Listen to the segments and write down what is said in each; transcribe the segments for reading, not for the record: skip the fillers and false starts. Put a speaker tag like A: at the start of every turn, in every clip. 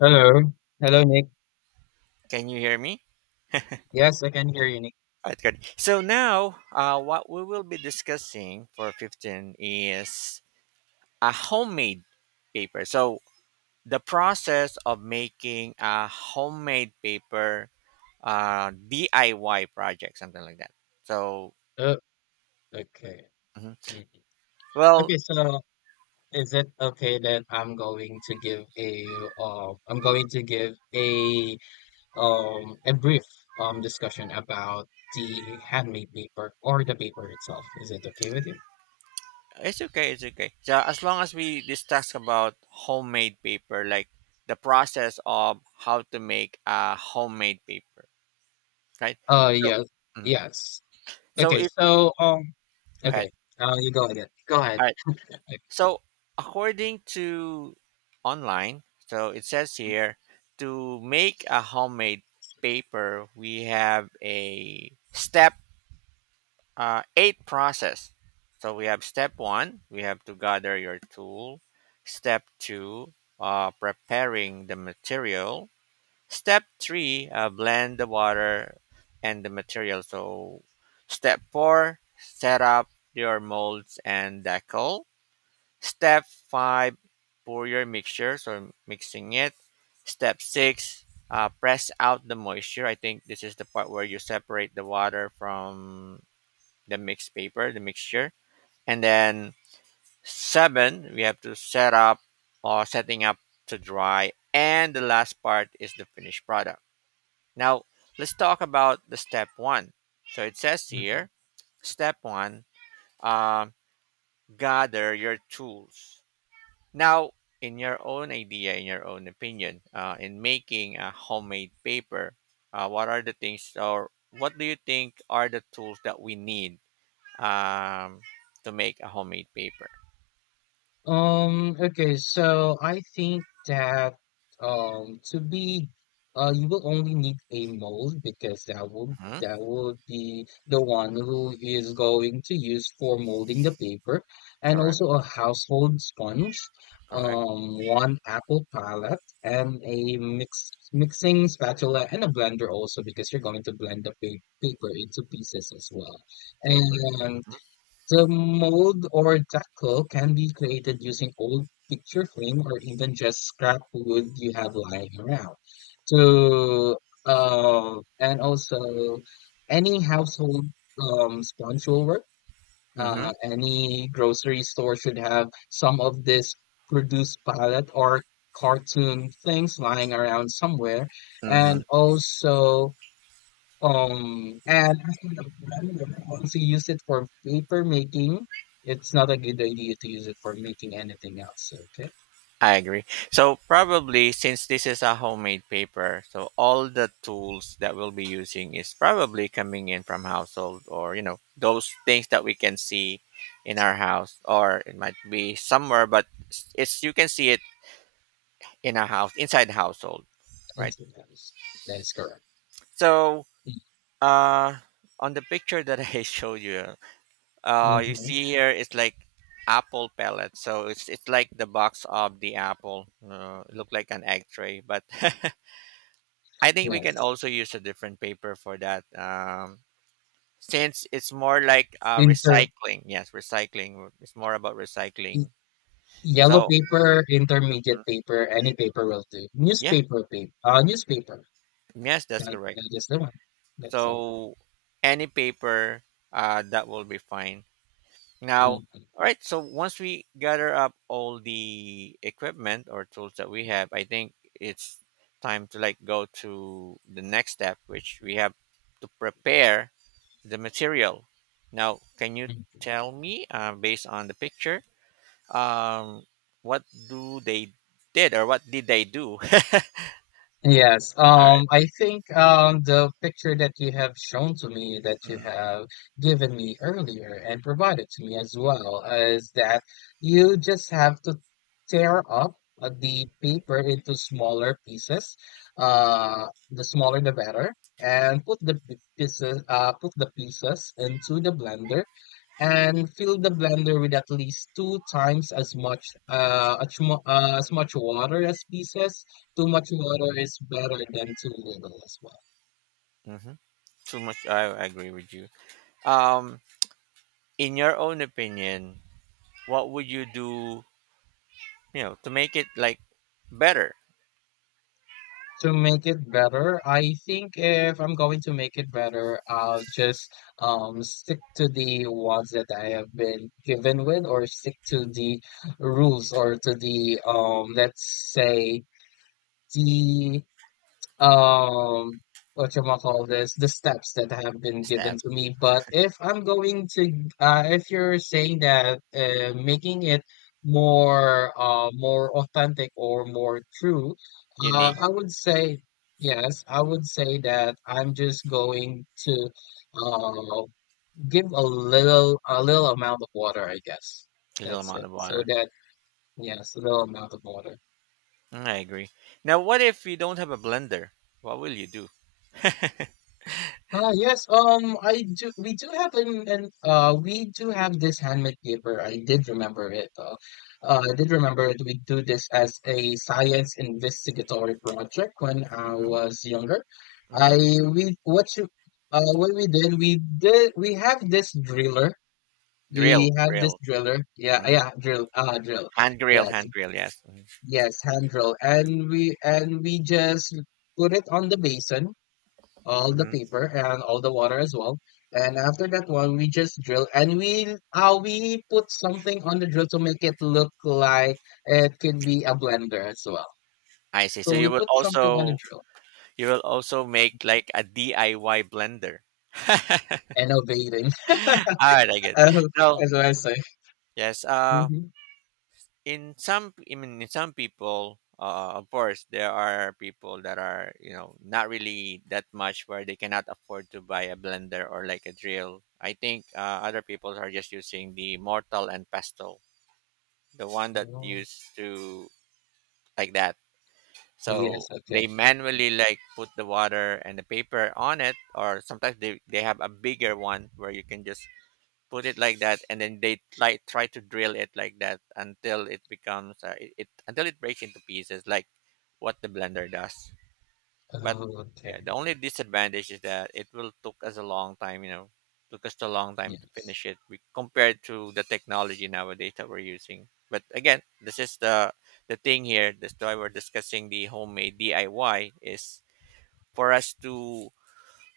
A: Hello. Hello, Nick.
B: Can you hear me?
A: Yes, I can hear you, Nick.
B: All right, good. So now, what we will be discussing for 15 is a homemade paper. So the process of making a homemade paper, DIY project, something like that. So,
A: Oh, okay.
B: mhm.
A: Mm.
B: Well,
A: Okay, so is it okay that I'm going to give a I'm going to give a brief discussion about the handmade paper or the paper itself? Is it okay with you?
B: it's okay, it's okay. So as long as we discuss about homemade paper, like the process of how to make a homemade paper, right? So,
A: Yes.
B: mhm.
A: Yes.
B: so
A: Okay,
B: if
A: so
B: go
A: okay.
B: ahead.
A: You go ahead. Go ahead.
B: All right. So, according to online, so it says here to make a homemade paper, we have a step eight process. So we have step one, we have to gather your tool. Step two, preparing the material. Step three, blend the water and the material. So step four, set up your molds and decal. Step 5 pour your mixture, so mixing it. Step 6 press out the moisture. I think this is the part where you separate the water from the mixed paper, the mixture. And then 7 we have to set up or setting up to dry, and the last part is the finished product. Now, let's talk about the step 1. So it says here, step 1, uh, gather your tools. Now, in your own idea, in your own opinion, in making a homemade paper, what are the things or what do you think are the tools that we need um, to make a homemade paper?
A: Okay, so I think that to be you will only need a mold, because that will
B: Hmm.
A: that will be the one who is going to use for molding the paper, and
B: Correct,
A: also a household sponge,
B: correct.
A: one apple palette and a mixing spatula and a blender also, because you're going to blend the pa paper into pieces as well.
B: Paper.
A: And. The mold or decal can be created using old picture frame or even just scrap wood you have lying around. So, and also any household sponge will work.
B: Mm-hmm.
A: Any grocery store should have some of this produce palette or cartoon things lying around somewhere.
B: Mm-hmm.
A: And also, and as for the blender, once you use it for paper making, it's not a good idea to use it for making anything else. Okay,
B: I agree. So probably since this is a homemade paper, so all the tools that we'll be using is probably coming in from household, or those things that we can see in our house, or it might be somewhere but it's, you can see it in a house inside the household, right?
A: incidents. That is correct.
B: So uh, on the picture that I showed you, uh, you
A: Mm-hmm.
B: see here it's like apple pellets. So it's like the box of the apple. It looked like an egg tray, but I think we can
A: Yes,
B: also use a different paper for that. Since it's more like
A: inter
B: recycling. Yes, recycling. It's more about
A: y-
B: recycling.
A: yellow
B: So
A: paper, intermediate paper, any paper will do.
B: yeah,
A: Newspaper paper, newspaper.
B: yes, that's
A: That,
B: correct.
A: that is the one. That's all.
B: So any paper, that will be fine. Now,
A: Mhm.
B: all right, so once we gather up all the equipment or tools that we have, I think it's time to like go to the next step, which we have to prepare the material. Now, can you tell me, based on the picture, um, what do they did, or what did they do?
A: Yes,
B: All right.
A: I think the picture that you have shown to me, that you have given me earlier and provided to me as well, is that you just have to tear up the paper into smaller pieces. The smaller the better, and put the put the pieces into the blender and fill the blender with at least two times as much as much water as pieces. Too much water is better than too little as well.
B: Mm-hmm. Too much. I agree with you. Um, in your own opinion, what would you do, to make it like better,
A: To make it better, I think if I'm going to make it better, I'll just stick to the ones that I have been given with, or stick to the rules, or to the let's say the um whatchamacallis, the steps that have been given
B: stab
A: to me. But if I'm going to if you're saying that making it more authentic or more true,
B: unique
A: I would say yes, I would say that I'm just going to uh give a little amount of water, I guess.
B: little
A: That's
B: amount
A: it.
B: of
A: So
B: water.
A: that yes, a little amount of water.
B: Mm, I agree. Now, what if you don't have a blender? What will you do?
A: Yes, I do we do have an we do have this handmade paper. I did remember it though. I did remember it. We do this as a science investigatory project when I
B: Hmm.
A: was younger. I
B: Hmm.
A: we what you what we did we did we have this driller. We
B: Drill,
A: have this
B: drill,
A: driller. Yeah,
B: hmm,
A: drill.
B: hand grill,
A: Yes.
B: hand grill. Yes. Mm-hmm.
A: Yes, hand drill. And we just put it on the basin all the
B: Mm-hmm.
A: paper and all the water as well. And after that one, we just drill and we put something on the drill to make it look like it could be a blender as well.
B: I see. So
A: So we
B: you will
A: put something on the
B: also,
A: drill,
B: you will also make like a DIY blender.
A: innovating.
B: All right, I get.
A: Oh,
B: No,
A: that's what I say.
B: yes. Uh,
A: Hmm.
B: in some I mean in some people of course there are people that are, not really that much, where they cannot afford to buy a blender or like a drill. I think other people are just using the mortal and pestle, the one that
A: Oh,
B: used to, like that, so
A: yes. Okay.
B: they manually like put the water and the paper on it, or sometimes they have a bigger one where you can just put it like that, and then they like try to drill it like that until it becomes it, it until it breaks into pieces like what the blender does. But
A: Oh, okay.
B: yeah, the only disadvantage is that it will took us a long time, took us a long time to
A: Yes.
B: finish it we, compared to the technology nowadays that we're using. But again, this is the thing here, this why we're discussing the homemade DIY is for us to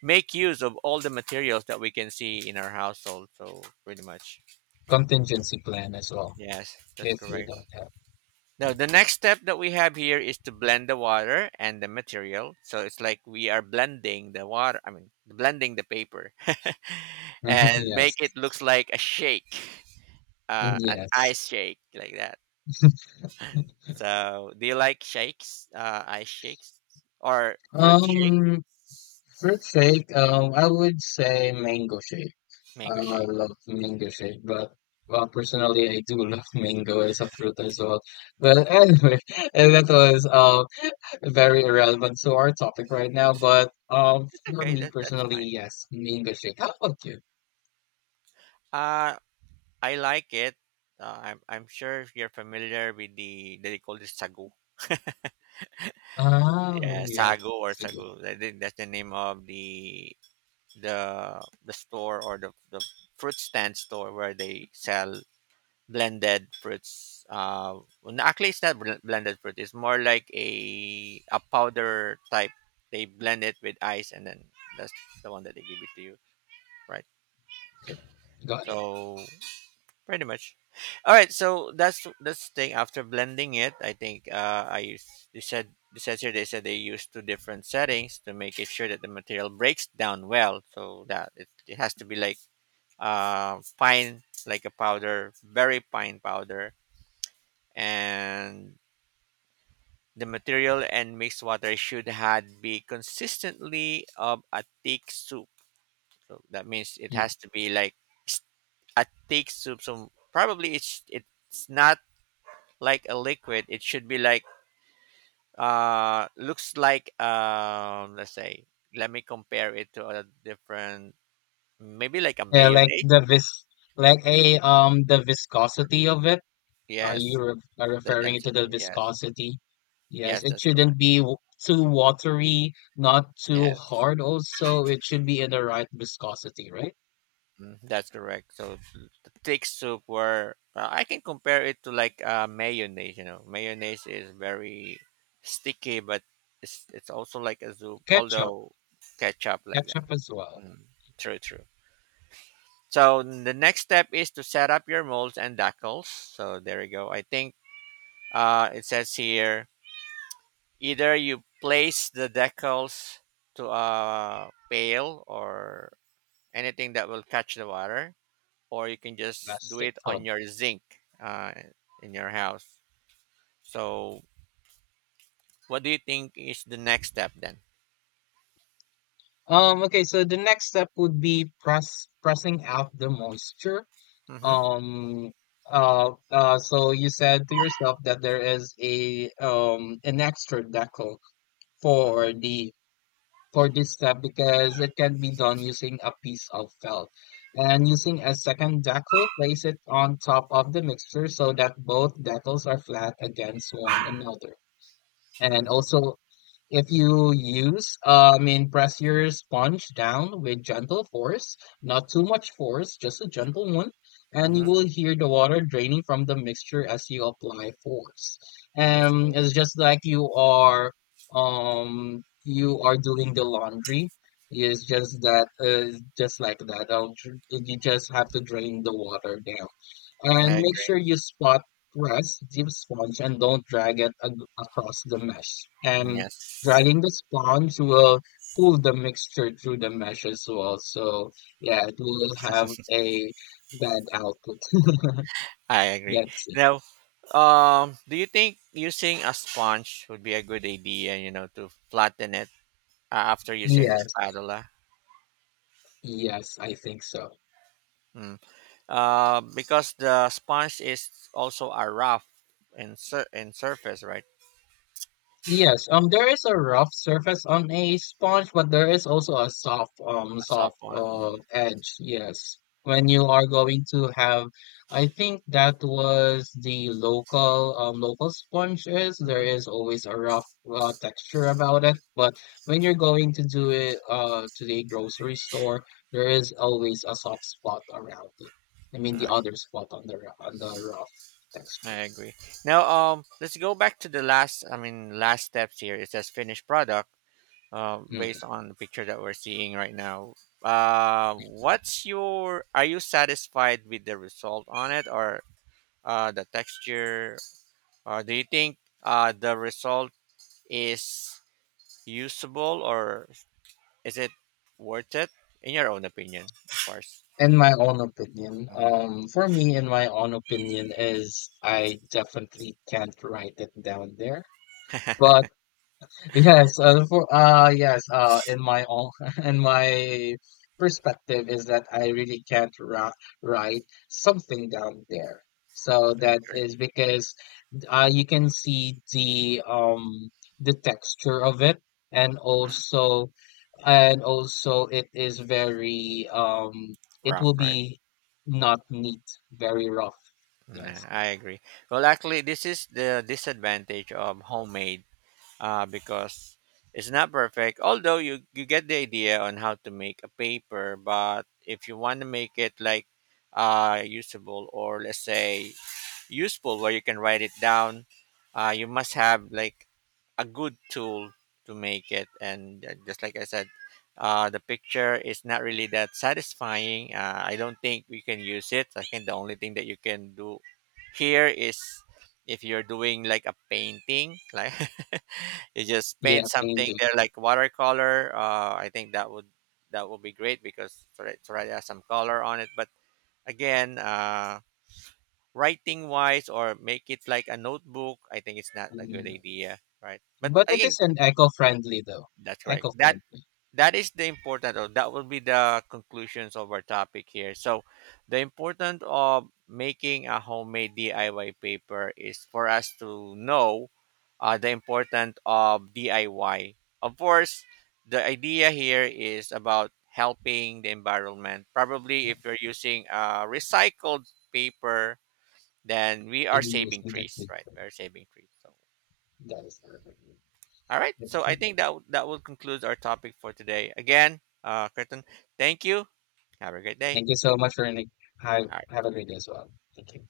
B: make use of all the materials that we can see in our household, so pretty much.
A: Contingency plan as well
B: Yes, that's
A: if we
B: correct.
A: don't have.
B: Now,
A: Mhm.
B: the next step that we have here is to blend the water and the material. So it's like we are blending the water, I mean, blending the paper and
A: Yes.
B: make it looks like a shake, an
A: Yes.
B: ice shake like that. So do you like shakes, ice shakes or fruit shake,
A: Um, fruit shake. I would say mango shake. I
B: mango
A: don't know, I
B: shake?
A: love mango shake, but well, personally, I do love mango as a fruit as well. But anyway, and that was very irrelevant to our topic right now. But for
B: Okay,
A: me
B: that, that's
A: personally,
B: fine.
A: yes, mango shake. How about you?
B: Uh, I like it. I'm sure you're familiar with the, they call this sagu.
A: Oh,
B: Yeah,
A: yes,
B: Sago or
A: it's a good.
B: Sago. I think that's the name of the store, or the fruit stand store where they sell blended fruits. Well, no, actually, it's not bl- blended fruit. It's more like a powder type. They blend it with ice, and then that's the one that they give it to you, right?
A: Okay, got it.
B: So pretty much, all right, so that's the thing after blending it. I think uh, I use they said they says here they said they use two different settings to make it sure that the material breaks down well, so that it has to be like uh, fine, like a powder, very fine powder, and the material and mixed water should had be consistently of a thick soup, so that means it
A: Mm.
B: has to be like s- a thick soup, so probably it's not like a liquid. It should be like uh, looks like um, let's say, let me compare it to a different, maybe like a
A: Yeah, like
B: mayonnaise.
A: the vis, like
B: Yeah.
A: a the viscosity of it. Are you
B: Yes, the
A: referring to the
B: density. Yes.
A: viscosity? Yes,
B: Yes,
A: it
B: that's
A: shouldn't
B: correct.
A: be too watery, not too
B: Yes.
A: hard also. It should be in the right viscosity, right?
B: Mm, that's correct. So thick soup where I can compare it to like mayonnaise, Mayonnaise is very sticky, but it's also like a soup,
A: Ketchup,
B: although ketchup like that.
A: ketchup as well.
B: Mm, true, true. So the next step is to set up your molds and decals. So there you go. I think it says here either you place the decals to a pail or anything that will catch the water, or you can just do
A: Plastic
B: it on
A: tub.
B: your zinc uh, in your house. So what do you think is the next step then?
A: Okay, so the next step would be pressing out the moisture.
B: Mm-hmm.
A: Um, so you said to yourself that there is a an extra decal
B: Mm-hmm.
A: for the for this step, because it can be done using a piece of felt. And using a second decal, place it on top of the mixture so that both decals are flat against one another. And
B: Mm-hmm.
A: also if you use, I mean, press your sponge down with gentle force, not too much force, just a gentle one, and you
B: Mm-hmm.
A: will hear the water draining from the mixture as you apply force.
B: That's,
A: And it's just like you are doing the laundry. It's just that, just like that. You just have to drain the water down.
B: I
A: And make
B: agree.
A: sure you spot grass, deep sponge, and don't drag it across the mesh. And
B: Yes.
A: dragging the sponge will pull the mixture through the mesh as well. So yeah, it will have a bad output.
B: I agree.
A: That's it.
B: Now, do you think using a sponge would be a good idea, to flatten it after using the
A: Yes,
B: spatula?
A: yes, I think so.
B: Mm. Because the sponge is also a rough and sur- and surface, right?
A: Yes, there is a rough surface on a sponge, but there is also a soft,
B: A
A: soft,
B: soft one. Mhm.
A: edge. Yes, when you are going to have, I think that was the local, local sponges. There
B: Mhm.
A: is always a rough, texture about it. But when you're going to do it, to the grocery store, there is always a soft spot around it. I mean, the
B: Right.
A: other spot on the on the rough texture.
B: I agree. Now, let's go back to the last. I mean, last steps here. It says finished product. Uh,
A: Hmm.
B: based on the picture that we're seeing right now. What's your? Are you satisfied with the result on it, or the texture? Or do you think the result is usable, or is it worth it? In your own opinion, of course.
A: In my own opinion,
B: Mhm.
A: for me, in my own opinion, is I definitely can't write it down there. But
B: I
A: yes, for yes, in my own, in my perspective, is that I really can't ra- write something down there. So that
B: agree.
A: is because you can see the texture of it, and also and also it is very it
B: Rough,
A: will
B: right?
A: be not neat, very rough,
B: Nah,
A: yes,
B: I agree. Well, actually, this is the disadvantage of homemade because it's not perfect. Although you get the idea on how to make a paper, but if you want to make it like usable, or let's say useful, where you can write it down. You must have like a good tool to make it. And just like I said, the picture is not really that satisfying. I don't think we can use it. I think the only thing that you can do here is if you're doing like a painting, like you just paint
A: yeah,
B: something
A: painting.
B: there like watercolor. I think that would, that would be great because it already has some color on it. But again, writing wise, or make it like a notebook, I think it's not a good
A: Mm.
B: idea, right? But
A: But it is
B: again,
A: an eco-friendly though.
B: that's right, that
A: Eco-friendly.
B: that is the important, or that will be the conclusions of our topic here. So the important of making a homemade DIY paper is for us to know the important of DIY, of course. The idea here is about helping the environment. Probably
A: Yeah,
B: if you're using recycled paper, then we are
A: in
B: saving
A: using that
B: trees,
A: big
B: right?
A: thing.
B: We're saving trees. So,
A: That is perfect.
B: all right. So I
A: Okay.
B: think that that will conclude our topic for today. Again, Curtin, thank you. Have a great day.
A: Thank you so much for having. have
B: All right.
A: have a great day as well, thank you.